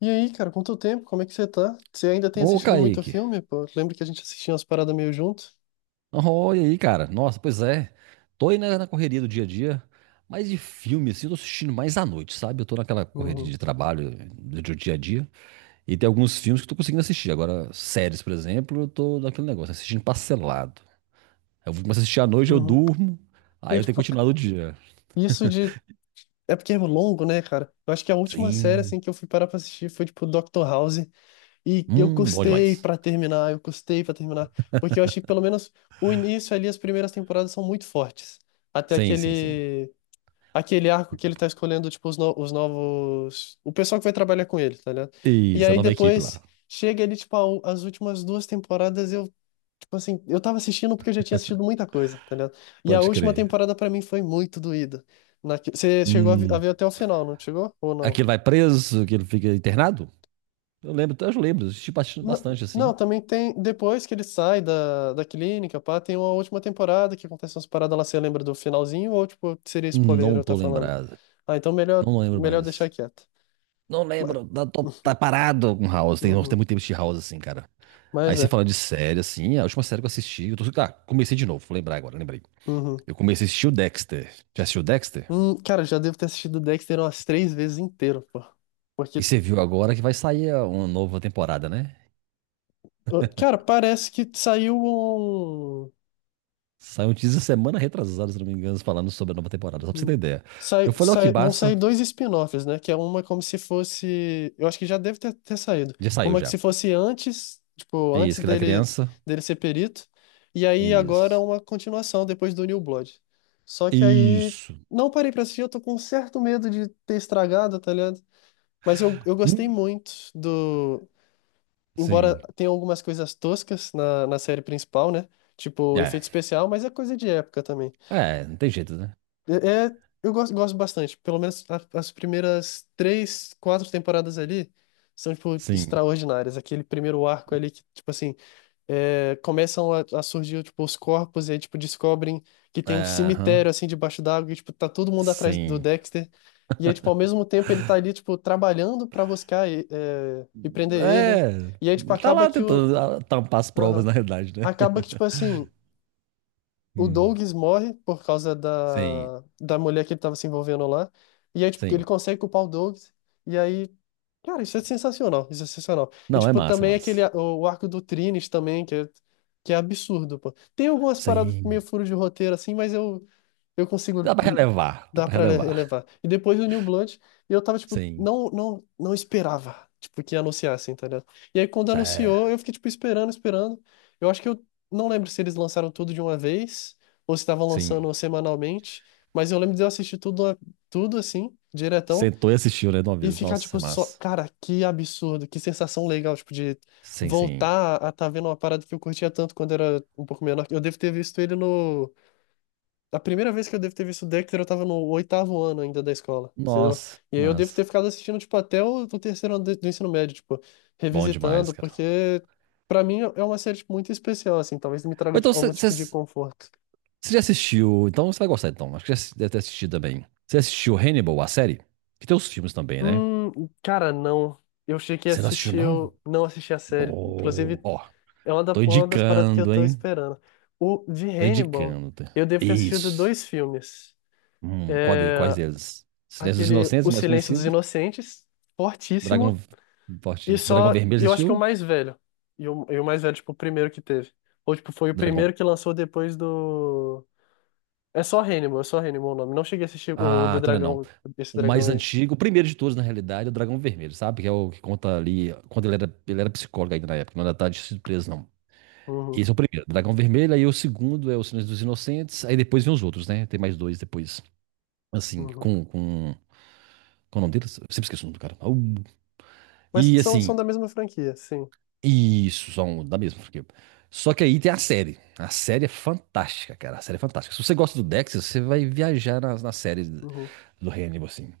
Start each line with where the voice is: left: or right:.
left: E aí, cara, quanto tempo? Como é que você tá? Você ainda tem
right: Ô,
left: assistido muito
right: Kaique.
left: filme, pô? Lembra que a gente assistia umas paradas meio junto?
right: Oh, aí, cara? Nossa, pois é. Tô aí na correria do dia a dia, mas de filme, assim, eu tô assistindo mais à noite, sabe? Eu tô naquela correria
left: Uhum,
right: de trabalho do dia a dia. E tem alguns filmes que eu tô conseguindo assistir. Agora, séries, por exemplo, eu tô naquele negócio, assistindo parcelado. Eu vou começar a assistir à noite, eu
left: uhum.
right: durmo, aí
left: E,
right: eu tenho que
left: tipo,
right: continuar no dia.
left: isso de... é porque é longo, né, cara? Eu acho que a última série,
right: Sim.
left: assim, que eu fui parar pra assistir foi, tipo, Doctor House. E eu
right: Bom
left: custei
right: demais.
left: pra terminar, eu custei pra terminar. Porque eu achei que, pelo menos, o início ali, as primeiras temporadas são muito fortes. Até
right: Sim, sim, sim.
left: aquele... Aquele arco que ele tá escolhendo, tipo, os, no- os novos. O pessoal que vai trabalhar com ele, tá ligado? E
right: Isso, a
left: aí
right: nova equipe
left: depois
right: lá.
left: chega ele, tipo, as últimas duas temporadas, eu, tipo assim, eu tava assistindo porque eu já tinha assistido muita coisa, tá ligado? E a
right: Pode
left: última
right: crer.
left: temporada pra mim foi muito doída. Você chegou a a
right: Hum.
left: ver até o final, não chegou? Ou não?
right: Aquele vai preso, aquele fica internado? Eu lembro, eu assisti bastante,
left: Não,
right: bastante,
left: não,
right: assim.
left: também tem. Depois que ele sai da clínica, pá, tem uma última temporada que acontece umas paradas lá. Você lembra do finalzinho? Ou, tipo, seria spoiler
right: Não
left: eu tá
right: tô
left: falando?
right: lembrado.
left: Ah, então melhor,
right: Não lembro
left: melhor deixar
right: mais.
left: quieto.
right: Não lembro, tá, tá parado com House. Tem
left: Uhum.
right: muito tempo de House, assim, cara. Aí
left: Mas
right: você
left: é.
right: fala de série, assim, a última série que eu assisti. Eu tô, tá, comecei de novo, vou lembrar agora, lembrei.
left: Uhum.
right: Eu comecei a assistir o Dexter. Já assistiu o Dexter?
left: Cara, já devo ter assistido Dexter umas três vezes inteiro, pô. Porque,
right: E você viu agora que vai sair uma nova temporada, né?
left: cara, parece que saiu um.
right: Saiu um teaser semana retrasada, se não me engano, falando sobre a nova temporada, só pra você ter
left: um-
right: ideia.
left: Sai,
right: Eu falei, ó, que
left: vão sair
right: massa.
left: dois spin-offs, né? Que é uma como se fosse. Eu acho que já deve ter, ter saído.
right: Já saiu
left: Uma que
right: já.
left: se fosse antes, tipo, antes
right: Isso, que da
left: dele,
right: criança.
left: dele ser perito. E aí agora
right: Isso.
left: uma continuação depois do New Blood. Só que aí.
right: Isso.
left: Não parei pra assistir, eu tô com um certo medo de ter estragado, tá ligado? Mas eu gostei
right: Hum.
left: muito do. Embora
right: Sim.
left: tenha algumas coisas toscas na série principal, né? Tipo,
right: É,
left: efeito especial, mas é coisa de época também.
right: é, não tem jeito, né?
left: É, eu gosto, gosto bastante. Pelo menos as primeiras três, quatro temporadas ali são, tipo,
right: Sim.
left: extraordinárias. Aquele primeiro arco ali que, tipo assim é, começam a surgir, tipo, os corpos e aí, tipo, descobrem que tem um
right: É, aham.
left: cemitério, assim, debaixo d'água e, tipo, tá todo mundo atrás do
right: Sim.
left: Dexter. E aí, tipo, ao mesmo tempo ele tá ali, tipo, trabalhando pra buscar e, é, e prender ele.
right: É,
left: E aí, tipo,
right: ele tá lá tentando tampar as provas,
left: Aham.
right: na realidade, né?
left: Acaba que, tipo, assim, o
right: Hum,
left: Douglas morre por causa
right: sim,
left: da mulher que ele tava se envolvendo lá. E aí, tipo, ele
right: sim.
left: consegue culpar o Douglas. E aí, cara, isso é sensacional, isso é sensacional. E,
right: Não, é
left: tipo,
right: massa, é
left: também aquele,
right: massa.
left: o arco do Trines também, que é absurdo, pô. Tem algumas paradas meio
right: Sim.
left: furo de roteiro, assim, mas eu consigo
right: Dá pra relevar, dá
left: dar
right: pra
left: pra
right: relevar.
left: elevar. E depois do New Blood, eu tava, tipo,
right: Sim.
left: não, não, não esperava, tipo, que anunciassem, tá ligado? E aí, quando anunciou, eu
right: É,
left: fiquei, tipo, esperando, esperando. Eu acho que eu não lembro se eles lançaram tudo de uma vez, ou se estavam lançando
right: sim.
left: semanalmente, mas eu lembro de eu assistir tudo, tudo assim, diretão.
right: Sentou e assistiu, né, de uma
left: E
right: vez.
left: ficar,
right: Nossa,
left: tipo,
right: é
left: só.
right: massa.
left: Cara, que absurdo, que sensação legal, tipo, de
right: Sim, sim.
left: voltar a tá vendo uma parada que eu curtia tanto quando era um pouco menor. Eu devo ter visto ele no. A primeira vez que eu devo ter visto o Dexter, eu tava no 8º ano ainda da escola, entendeu?
right: Nossa,
left: E aí eu devo
right: mas
left: ter ficado assistindo, tipo, até o terceiro ano do ensino médio, tipo,
right: bom
left: revisitando,
right: demais, cara.
left: porque pra mim é uma série, tipo, muito especial, assim, talvez me
right: Ou
left: traga
right: então,
left: algum tipo de
right: vocês.
left: conforto.
right: Você já assistiu? Então você vai gostar, então. Acho que já deve ter assistido também. Você assistiu Hannibal, a série? Que tem os filmes também, né?
left: Hum, cara, não. Eu cheguei a
right: Você não assistiu,
left: assistir,
right: não?
left: eu não assisti a série.
right: Ó,
left: Inclusive.
right: ó,
left: É uma,
right: tô
left: uma das paradas que eu
right: indicando,
left: tô
right: hein?
left: esperando. O de
right: Tô
left: Hannibal,
right: indicando,
left: eu
right: tá?
left: devo ter assistido
right: Isso.
left: dois filmes.
right: Quais
left: É,
right: deles? Silêncio dos
left: aquele O
right: Inocentes, mais
left: Silêncio dos
right: conhecido.
left: Inocentes,
right: Dragão.
left: fortíssimo,
right: Forte.
left: e
right: Dragão
left: só,
right: Vermelho, você
left: eu acho que é o
right: assistiu?
left: mais velho. E o mais velho, tipo, o primeiro que teve. Ou, tipo, foi o
right: Dragão.
left: primeiro que lançou depois do... é só Hannibal o nome. Não cheguei a assistir o
right: Ah,
left: do
right: então não é não.
left: dragão, esse
right: O
left: dragão
right: mais
left: aí.
right: antigo, o primeiro de todos, na realidade, é o Dragão Vermelho, sabe? Que é o que conta ali, quando ele era psicólogo ainda na época, não era tarde de surpresa, não.
left: Uhum,
right: Esse é o primeiro, Dragão Vermelho, aí o segundo é O Silêncio dos Inocentes, aí depois vem os outros, né? Tem mais dois depois, assim,
left: uhum.
right: com o nome deles, eu sempre esqueço o nome do cara.
left: Mas
right: E
left: são,
right: assim,
left: são da mesma franquia, sim.
right: isso, são da mesma porque. Só que aí tem a série é fantástica, cara, a série é fantástica. Se você gosta do Dexter, você vai viajar na série
left: Uhum,
right: do Hannibal, assim.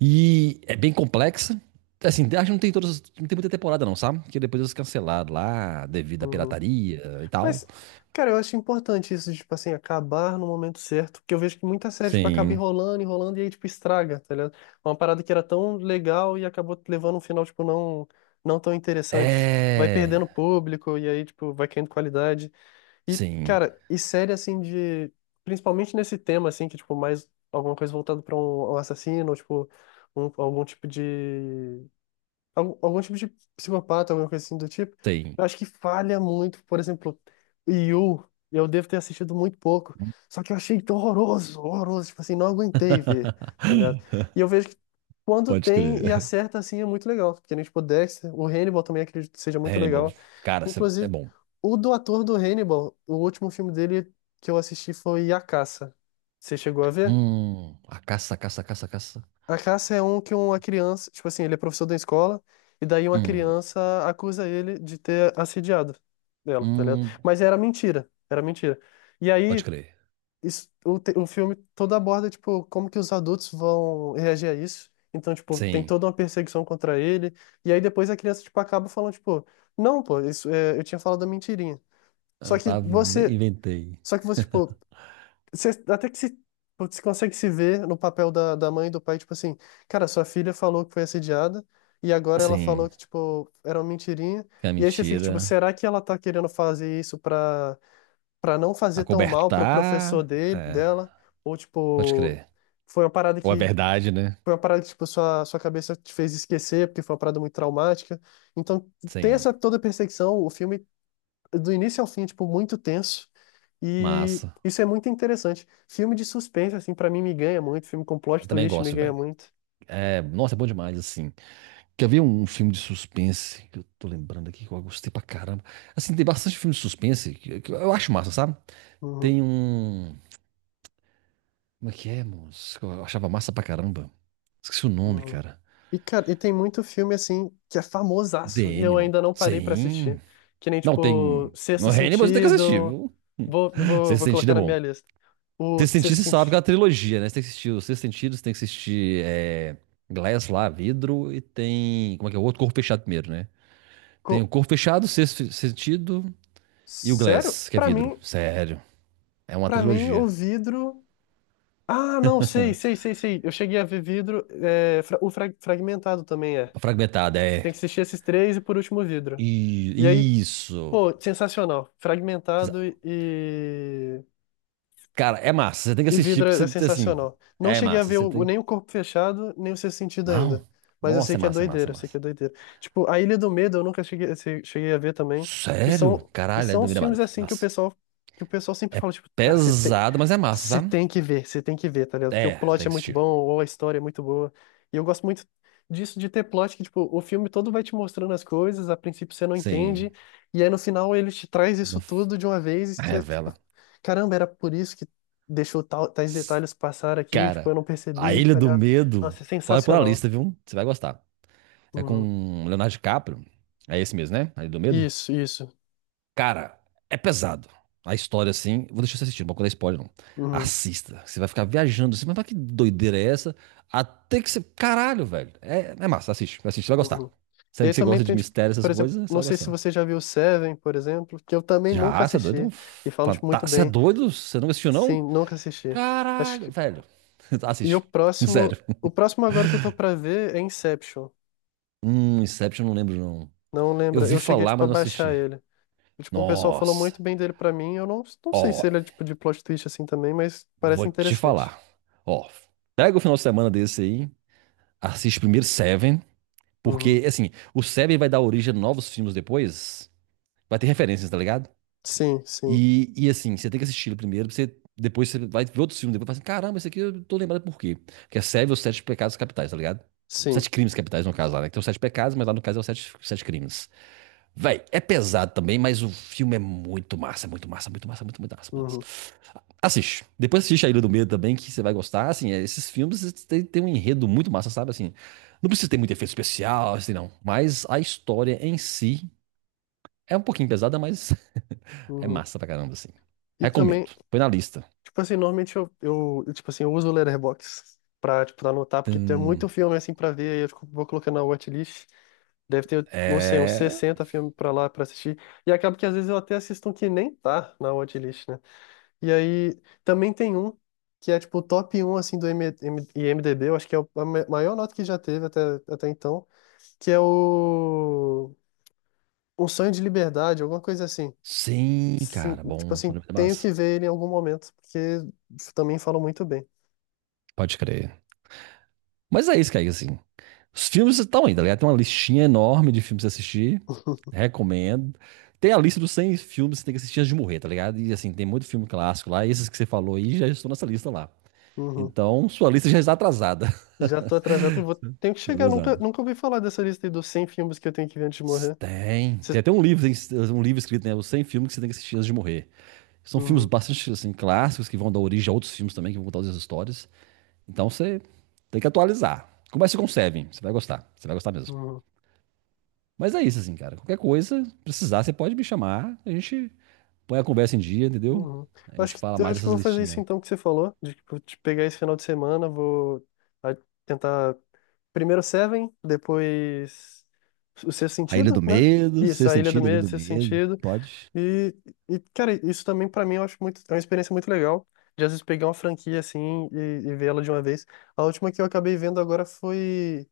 right: E é bem complexa, assim, acho que não tem todas, não tem muita temporada não, sabe? Porque depois eles cancelaram lá, devido à
left: uhum.
right: pirataria e tal.
left: Mas, cara, eu acho importante isso, de, tipo assim, acabar no momento certo, porque eu vejo que muita série, tipo, acaba
right: Sim,
left: enrolando, enrolando e aí, tipo, estraga, tá ligado? Uma parada que era tão legal e acabou levando um final, tipo, não, não tão interessante. Vai
right: é.
left: perdendo público e aí, tipo, vai caindo qualidade. E,
right: Sim.
left: cara, e série, assim, de... Principalmente nesse tema, assim, que, tipo, mais alguma coisa voltada pra um, um assassino, ou, tipo, algum tipo de algum, algum tipo de psicopata, alguma coisa assim do tipo.
right: Tem.
left: Eu acho que falha muito, por exemplo, Yu, eu devo ter assistido muito pouco, só que eu achei tão horroroso, horroroso, tipo assim, não aguentei ver, tá ligado? E eu vejo que quando
right: Pode
left: tem e
right: crer.
left: acerta, assim, é muito legal, porque, nem tipo, Dexter, o Hannibal também acredito que seja muito
right: Hannibal.
left: legal,
right: Cara, cê- é
left: inclusive,
right: bom.
left: o do ator do Hannibal, o último filme dele que eu assisti foi A Caça, você chegou a ver?
right: A caça, caça, caça, caça.
left: A caça é um que uma criança, tipo assim, ele é professor da escola, e daí uma
right: Hum,
left: criança acusa ele de ter assediado ela, tá ligado?
right: hum.
left: Mas era mentira, era mentira. E
right: Pode
left: aí,
right: crer.
left: isso, o filme todo aborda, tipo, como que os adultos vão reagir a isso. Então, tipo, tem
right: Sim.
left: toda uma perseguição contra ele, e aí depois a criança, tipo, acaba falando, tipo, não, pô, isso, é, eu tinha falado a mentirinha.
right: Ah,
left: Só que
right: tá,
left: você,
right: inventei.
left: só que você, tipo, você, até que se, putz, você consegue se ver no papel da mãe e do pai, tipo assim, cara, sua filha falou que foi assediada e agora ela falou
right: Sim.
left: que, tipo, era uma mentirinha.
right: Que é
left: E aí você fica, tipo,
right: mentira.
left: será que ela tá querendo fazer isso pra, pra não fazer tão mal pro professor
right: Acobertar.
left: dele,
right: É,
left: dela? Ou,
right: pode
left: tipo,
right: crer.
left: foi uma parada
right: Ou é
left: que,
right: verdade, né?
left: foi uma parada que, tipo, sua, sua cabeça te fez esquecer porque foi uma parada muito traumática. Então, tem
right: Sim.
left: essa toda perseguição, o filme do início ao fim, tipo, muito tenso. E
right: Massa.
left: isso é muito interessante. Filme de suspense, assim, pra mim me ganha muito. Filme com plot
right: Eu também
left: twist me
right: gosto,
left: ganha
right: velho.
left: muito.
right: É, nossa, é bom demais, assim. Quer ver um filme de suspense que eu tô lembrando aqui que eu gostei pra caramba? Assim, tem bastante filme de suspense que eu acho massa, sabe?
left: Uhum,
right: Tem um. Como é que é, moço? Eu achava massa pra caramba. Esqueci o nome,
left: uhum.
right: cara.
left: E, cara, e tem muito filme, assim, que é famosaço
right: The
left: e eu
right: Animal.
left: ainda não parei pra assistir.
right: Sim.
left: Que nem,
right: Não,
left: tipo,
right: tem.
left: Sexto
right: No Hannibal você tem que assistir,
left: Sentido.
right: viu?
left: Vou, vou,
right: Sexto
left: vou
right: Sentido
left: colocar
right: é
left: na
right: bom.
left: minha lista. O
right: Sexto
left: Sexto
right: Sentido você sabe que é uma
left: Sentido.
right: trilogia, né? Você tem que assistir o Sexto Sentido, você tem que assistir é, Glass lá, Vidro, e tem. Como é que é? O outro Corpo Fechado primeiro, né? Tem o
left: Co-
right: Corpo Fechado, Sexto Sentido e o
left: Sério?
right: Glass, que é vidro. Sério. É uma
left: Pra mim, o
right: trilogia.
left: vidro. Ah, não, sei, sei, sei, sei. Eu cheguei a ver vidro. É, o fragmentado também é.
right: Fragmentada,
left: Você
right: é.
left: tem que assistir esses três e por último o vidro. E aí,
right: E, isso.
left: pô, sensacional. Fragmentado
right: Cara, é massa. Você tem que
left: e
right: assistir,
left: vidro
right: porque
left: é é
right: você, assim,
left: sensacional. Não
right: é
left: cheguei a
right: massa.
left: ver
right: Você tem.
left: nem o Corpo Fechado, nem o Sexto Sentido
right: Não.
left: ainda. Mas eu sei
right: Nossa, é
left: que é
right: massa, é massa,
left: doideira,
right: é
left: eu sei que é
right: massa.
left: doideira. Tipo, A Ilha do Medo eu nunca cheguei, cheguei a ver também. E
right: Sério?
left: são, e
right: Caralho, é
left: são
right: do
left: os
right: Mirabada.
left: filmes assim
right: Massa.
left: que o pessoal sempre
right: É
left: fala, tipo, cara,
right: pesado, mas é massa,
left: você
right: sabe?
left: tem que ver, você tem que ver, tá ligado? Porque o
right: É,
left: plot
right: tem
left: é
right: que
left: muito bom,
right: assistir.
left: ou a história é muito boa. E eu gosto muito disso, de ter plot que, tipo, o filme todo vai te mostrando as coisas, a princípio você não entende,
right: Sim.
left: e aí no final ele te traz
right: Uma
left: isso
right: f-.
left: tudo de uma vez, e você, tipo,
right: Revela.
left: caramba, era por isso que deixou tal, tais
right: S-.
left: detalhes passar aqui, tipo,
right: Cara,
left: eu não
right: A
left: percebi,
right: Ilha
left: tá
right: do
left: ligado?
right: Medo.
left: Nossa, é
right: Pode pôr a
left: sensacional.
right: lista, viu? Você vai gostar. É
left: Uhum.
right: com Leonardo DiCaprio. É esse mesmo, né? A Ilha do Medo?
left: Isso, isso.
right: Cara, é pesado. A história, assim. Vou deixar você assistir, não vou contar spoiler, não.
left: Uhum,
right: Assista. Você vai ficar viajando assim, mas pra que doideira é essa? Até que você. Caralho, velho. É, é massa, assiste, assiste, você vai gostar.
left: uhum.
right: Se
left: E
right: é
left: aí
right: que você
left: também
right: gosta de
left: tem, tipo,
right: mistério,
left: por
right: essas
left: exemplo,
right: coisas, você
left: não
right: vai
left: sei se
right: gostar.
left: você já viu Seven, por exemplo, que eu também nunca
right: Já, você é doido? É um
left: assisti, e falam, tipo,
right: fanta-.
left: muito
right: Você é
left: bem.
right: doido? Você nunca assistiu,
left: Sim,
right: não?
left: nunca assisti. Acho
right: Caralho,
left: que...
right: velho.
left: E
right: Assiste. Sério.
left: o próximo agora que eu tô pra ver é Inception.
right: Inception eu não lembro, não.
left: Não
right: Eu
left: lembra,
right: vi
left: eu cheguei,
right: falar,
left: tipo, a
right: mas não
left: baixar
right: assisti.
left: ele. E, tipo, um pessoal falou
right: Nossa.
left: muito bem dele pra mim, eu não, não sei se
right: Ó,
left: ele é, tipo, de plot twist assim também, mas parece
right: vou te
left: interessante.
right: falar. Ó, pega o final de semana desse aí. Assiste primeiro Seven,
left: Uhum.
right: porque, assim, o Seven vai dar origem a novos filmes depois. Vai ter referências, tá ligado?
left: Sim, sim.
right: E assim, você tem que assistir ele primeiro, pra você, depois você vai ver outros filmes, depois fala assim, caramba, esse aqui eu tô lembrado por quê. Que é Seven, os Sete Pecados Capitais, tá ligado?
left: Sim.
right: Sete crimes capitais, no caso lá, né? Que tem os sete pecados, mas lá no caso é os sete, sete crimes. Véi, é pesado também, mas o filme é muito massa, muito massa, muito massa, muito massa.
left: Uhum,
right: Assiste. Depois assiste A Ilha do Medo também, que você vai gostar. Assim, é, esses filmes têm um enredo muito massa, sabe? Assim, não precisa ter muito efeito especial, assim, não. Mas a história em si é um pouquinho pesada, mas é
left: uhum.
right: massa pra caramba, assim.
left: E também,
right: Recomendo. Põe na lista.
left: tipo assim, normalmente eu, tipo assim, eu uso o Letterboxd pra, tipo, anotar, porque tem muito
right: Tum.
left: filme, assim, pra ver, aí eu vou colocando na watchlist. Deve ter, não sei, uns
right: É.
left: 60 filmes pra lá, pra assistir. E acaba que às vezes eu até assisto um que nem tá na watchlist, né? E aí, também tem um que é, tipo, o top um assim, do M M IMDb, eu acho que é maior nota que já teve até, até então, que é o... Um Sonho de Liberdade, alguma coisa assim.
right: Sim,
left: Sim,
right: cara.
left: tipo
right: Bom,
left: assim, tenho
right: massa.
left: que ver ele em algum momento, porque também falam muito bem.
right: Pode crer. Mas é isso, Kaique, assim. Os filmes estão aí, tá ligado? Tem uma listinha enorme de filmes pra você assistir. Recomendo. Tem a lista dos 100 filmes que você tem que assistir antes de morrer, tá ligado? E assim, tem muito filme clássico lá. E esses que você falou aí já estão nessa lista lá.
left: Uhum.
right: Então, sua lista já está atrasada.
left: Já tô atrasado e vou... tenho que chegar. Nunca,
right: Atrasada.
left: nunca ouvi falar dessa lista aí dos 100 filmes que eu tenho que ver antes de morrer.
right: Tem. Tem
left: Cê-
right: até um livro, tem um livro escrito, né? Os 100 filmes que você tem que assistir antes de morrer. São filmes
left: Uhum,
right: bastante, assim, clássicos que vão dar origem a outros filmes também, que vão contar outras histórias. Então, você tem que atualizar. Comece com Seven. Você vai gostar. Você vai gostar mesmo.
left: uhum,
right: Mas é isso, assim, cara. Qualquer coisa, precisar, você pode me chamar. A gente põe a conversa em dia, entendeu?
left: uhum.
right: A
left: Eu acho
right: gente
left: que,
right: fala
left: eu
right: mais
left: acho que eu
right: dessas
left: vou fazer isso
right: listinhas.
left: então que você falou, de, tipo, de pegar esse final de semana, vou a- tentar primeiro Seven, depois o Sexto
right: A Ilha
left: Sentido,
right: do
left: né?
right: Medo,
left: Isso,
right: Sexto
left: A Ilha do
right: Sentido, a Ilha
left: Medo,
right: do
left: Sexto
right: Medo.
left: Sentido.
right: Pode?
left: E, e, cara, isso também pra mim eu acho muito, é uma experiência muito legal. De às vezes pegar uma franquia assim e ver ela de uma vez. A última que eu acabei vendo agora foi.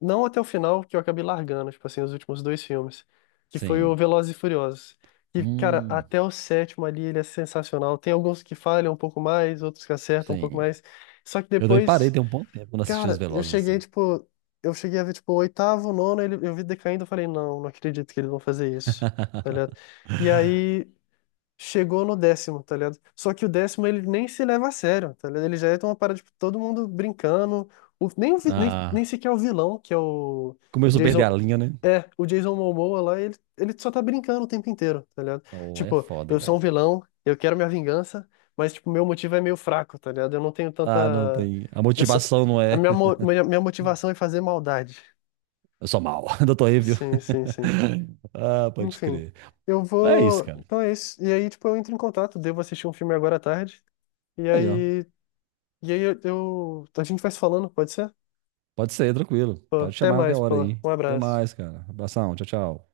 left: Não até o final, que eu acabei largando, tipo assim, os últimos dois filmes. Que foi o
right: Sim.
left: Velozes e Furiosos. E, cara,
right: Hum,
left: até o sétimo ali ele é sensacional. Tem alguns que falham um pouco mais, outros que acertam um pouco
right: sim.
left: mais. Só que
right: Eu também parei
left: depois,
right: tem um bom tempo quando assisti Os
left: cara, eu
right: Velozes,
left: cheguei,
right: assim.
left: tipo. Eu cheguei a ver, tipo, o oitavo, o nono, ele, eu vi decaindo, eu falei, não, não acredito que eles vão fazer isso. Tá ligado? E aí chegou no décimo, tá ligado? Só que o décimo ele nem se leva a sério, tá ligado? Ele já é uma parada, tipo, todo mundo brincando. Nem
right: Ah,
left: sequer é o vilão, que é o
right: começou a perder a
left: Jason.
right: linha, né?
left: É, o Jason Momoa lá, ele só tá brincando o tempo inteiro, tá ligado?
right: Oh, é
left: Tipo,
right: foda,
left: eu sou
right: velho.
left: um vilão, eu quero minha vingança, mas, tipo, meu motivo é meio fraco, tá ligado? Eu não tenho
right: Ah, não
left: tanta.
right: tem. A
left: Eu só...
right: motivação não
left: A
right: é.
left: minha, minha motivação é fazer maldade.
right: Eu sou mal, doutor Evil.
left: Sim, sim, sim.
right: Ah, pode
left: Enfim,
right: crer.
left: eu
right: Mas é isso,
left: vou.
right: cara.
left: Então é isso. E aí, tipo, eu entro em contato, devo assistir um filme agora à tarde. E
right: Aí, ó.
left: aí, e aí eu... A gente vai se falando, pode ser?
right: Pode ser, tranquilo.
left: Pô,
right: Pode
left: até
right: chamar a qualquer
left: mais,
right: hora
left: pô.
right: aí.
left: Um
right: Até
left: abraço.
right: mais, cara. Abração, tchau, tchau.